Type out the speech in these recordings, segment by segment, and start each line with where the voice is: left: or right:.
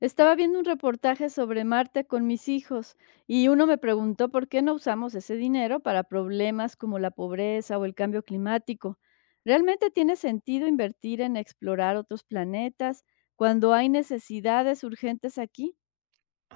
left: Estaba viendo un reportaje sobre Marte con mis hijos y uno me preguntó por qué no usamos ese dinero para problemas como la pobreza o el cambio climático. ¿Realmente tiene sentido invertir en explorar otros planetas cuando hay necesidades urgentes aquí?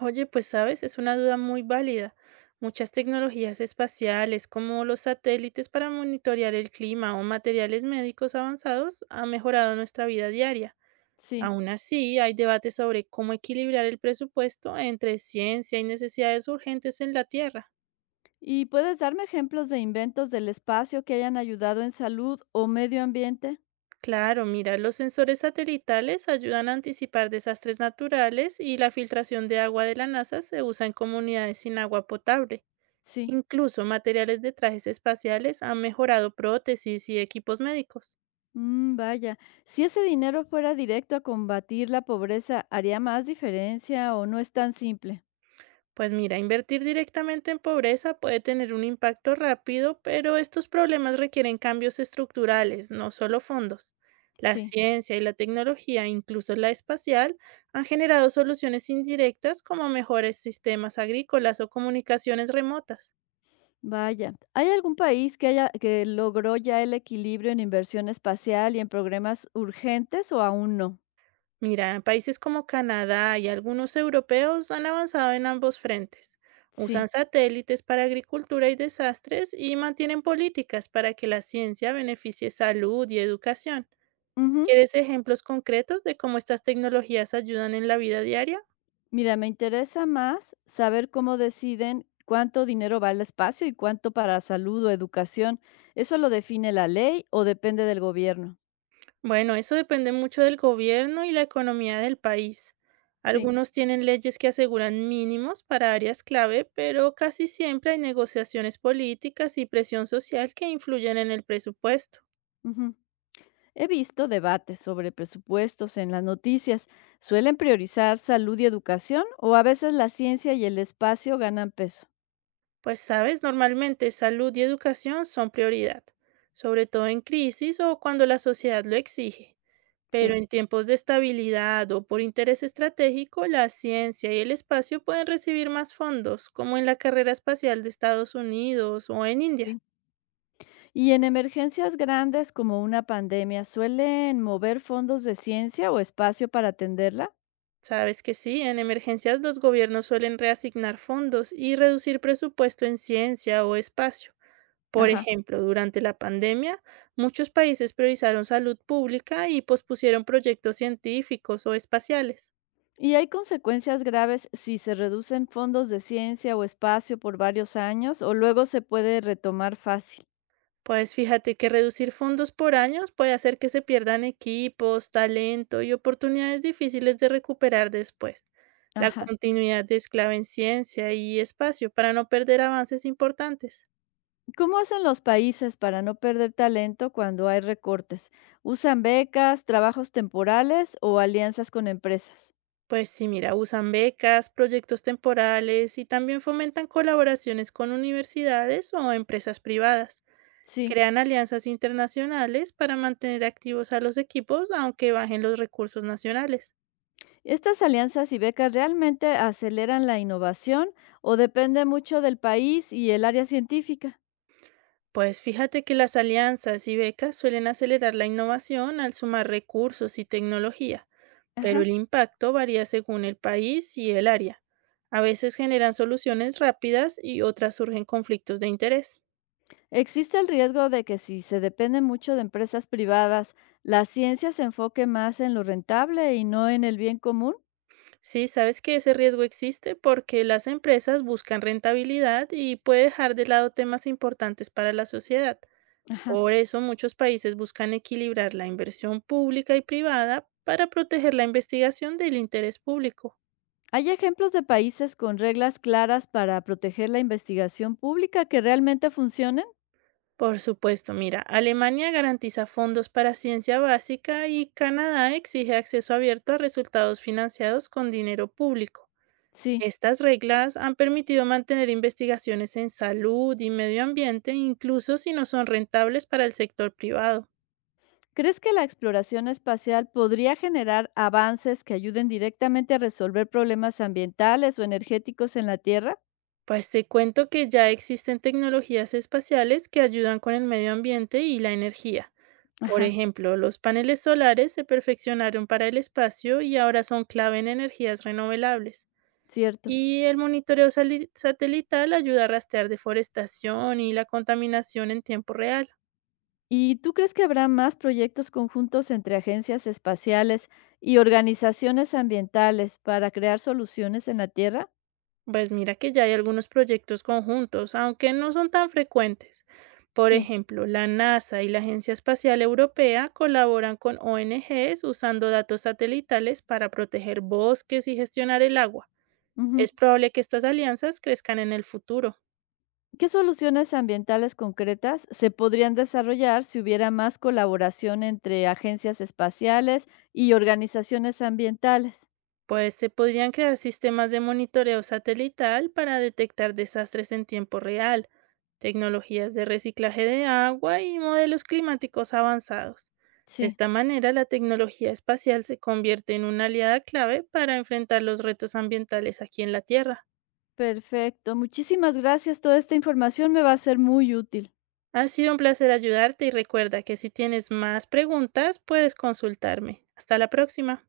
right: Oye, pues sabes, es una duda muy válida. Muchas tecnologías espaciales, como los satélites para monitorear el clima o materiales médicos avanzados, han mejorado nuestra vida diaria.
left: Sí.
right: Aún así, hay debates sobre cómo equilibrar el presupuesto entre ciencia y necesidades urgentes en la Tierra.
left: ¿Y puedes darme ejemplos de inventos del espacio que hayan ayudado en salud o medio ambiente?
right: Claro, mira, los sensores satelitales ayudan a anticipar desastres naturales y la filtración de agua de la NASA se usa en comunidades sin agua potable.
left: Sí.
right: Incluso materiales de trajes espaciales han mejorado prótesis y equipos médicos.
left: Mm, vaya, si ese dinero fuera directo a combatir la pobreza, ¿haría más diferencia o no es tan simple?
right: Pues mira, invertir directamente en pobreza puede tener un impacto rápido, pero estos problemas requieren cambios estructurales, no solo fondos. La
left: Sí.
right: ciencia y la tecnología, incluso la espacial, han generado soluciones indirectas como mejores sistemas agrícolas o comunicaciones remotas.
left: Vaya, ¿hay algún país que haya que logró ya el equilibrio en inversión espacial y en programas urgentes o aún no?
right: Mira, países como Canadá y algunos europeos han avanzado en ambos frentes.
left: Sí.
right: Usan satélites para agricultura y desastres y mantienen políticas para que la ciencia beneficie salud y educación.
left: Ujú.
right: ¿Quieres ejemplos concretos de cómo estas tecnologías ayudan en la vida diaria?
left: Mira, me interesa más saber cómo deciden cuánto dinero va al espacio y cuánto para salud o educación. ¿Eso lo define la ley o depende del gobierno?
right: Bueno, eso depende mucho del gobierno y la economía del país.
left: Sí.
right: Algunos tienen leyes que aseguran mínimos para áreas clave, pero casi siempre hay negociaciones políticas y presión social que influyen en el presupuesto.
left: Ujú. He visto debates sobre presupuestos en las noticias. ¿Suelen priorizar salud y educación o a veces la ciencia y el espacio ganan peso?
right: Pues sabes, normalmente salud y educación son prioridad, sobre todo en crisis o cuando la sociedad lo exige. Pero
left: Sí.
right: en tiempos de estabilidad o por interés estratégico, la ciencia y el espacio pueden recibir más fondos, como en la carrera espacial de Estados Unidos o en India.
left: Sí. Y en emergencias grandes como una pandemia, ¿suelen mover fondos de ciencia o espacio para atenderla?
right: Sabes que sí, en emergencias los gobiernos suelen reasignar fondos y reducir presupuesto en ciencia o espacio. Por
left: Ajá.
right: ejemplo, durante la pandemia, muchos países priorizaron salud pública y pospusieron proyectos científicos o espaciales.
left: ¿Y hay consecuencias graves si se reducen fondos de ciencia o espacio por varios años o luego se puede retomar fácil?
right: Pues fíjate que reducir fondos por años puede hacer que se pierdan equipos, talento y oportunidades difíciles de recuperar después. La
left: Ajá.
right: continuidad es clave en ciencia y espacio para no perder avances importantes.
left: ¿Cómo hacen los países para no perder talento cuando hay recortes? ¿Usan becas, trabajos temporales o alianzas con empresas?
right: Pues sí, mira, usan becas, proyectos temporales y también fomentan colaboraciones con universidades o empresas privadas.
left: Sí.
right: Crean alianzas internacionales para mantener activos a los equipos aunque bajen los recursos nacionales.
left: ¿Estas alianzas y becas realmente aceleran la innovación o depende mucho del país y el área científica?
right: Pues fíjate que las alianzas y becas suelen acelerar la innovación al sumar recursos y tecnología, pero
left: Ajá.
right: el impacto varía según el país y el área. A veces generan soluciones rápidas y otras surgen conflictos de interés.
left: ¿Existe el riesgo de que si se depende mucho de empresas privadas, la ciencia se enfoque más en lo rentable y no en el bien común?
right: Sí, sabes que ese riesgo existe porque las empresas buscan rentabilidad y puede dejar de lado temas importantes para la sociedad.
left: Ajá.
right: Por eso muchos países buscan equilibrar la inversión pública y privada para proteger la investigación del interés público.
left: ¿Hay ejemplos de países con reglas claras para proteger la investigación pública que realmente funcionen?
right: Por supuesto, mira, Alemania garantiza fondos para ciencia básica y Canadá exige acceso abierto a resultados financiados con dinero público.
left: Sí.
right: Estas reglas han permitido mantener investigaciones en salud y medio ambiente incluso si no son rentables para el sector privado.
left: ¿Crees que la exploración espacial podría generar avances que ayuden directamente a resolver problemas ambientales o energéticos en la Tierra?
right: Pues te cuento que ya existen tecnologías espaciales que ayudan con el medio ambiente y la energía. Por
left: Ajá,
right: ejemplo, los paneles solares se perfeccionaron para el espacio y ahora son clave en energías renovables.
left: cierto.
right: Y el monitoreo satelital ayuda a rastrear deforestación y la contaminación en tiempo real.
left: ¿Y tú crees que habrá más proyectos conjuntos entre agencias espaciales y organizaciones ambientales para crear soluciones en la Tierra?
right: Pues mira que ya hay algunos proyectos conjuntos, aunque no son tan frecuentes. Por
left: Sí.
right: ejemplo, la NASA y la Agencia Espacial Europea colaboran con ONGs usando datos satelitales para proteger bosques y gestionar el agua.
left: Ujú.
right: Es probable que estas alianzas crezcan en el futuro.
left: ¿Qué soluciones ambientales concretas se podrían desarrollar si hubiera más colaboración entre agencias espaciales y organizaciones ambientales?
right: Pues se podrían crear sistemas de monitoreo satelital para detectar desastres en tiempo real, tecnologías de reciclaje de agua y modelos climáticos avanzados. De
left: Sí.
right: esta manera, la tecnología espacial se convierte en una aliada clave para enfrentar los retos ambientales aquí en la Tierra.
left: Perfecto, muchísimas gracias, toda esta información me va a ser muy útil.
right: Ha sido un placer ayudarte y recuerda que si tienes más preguntas, puedes consultarme. Hasta la próxima.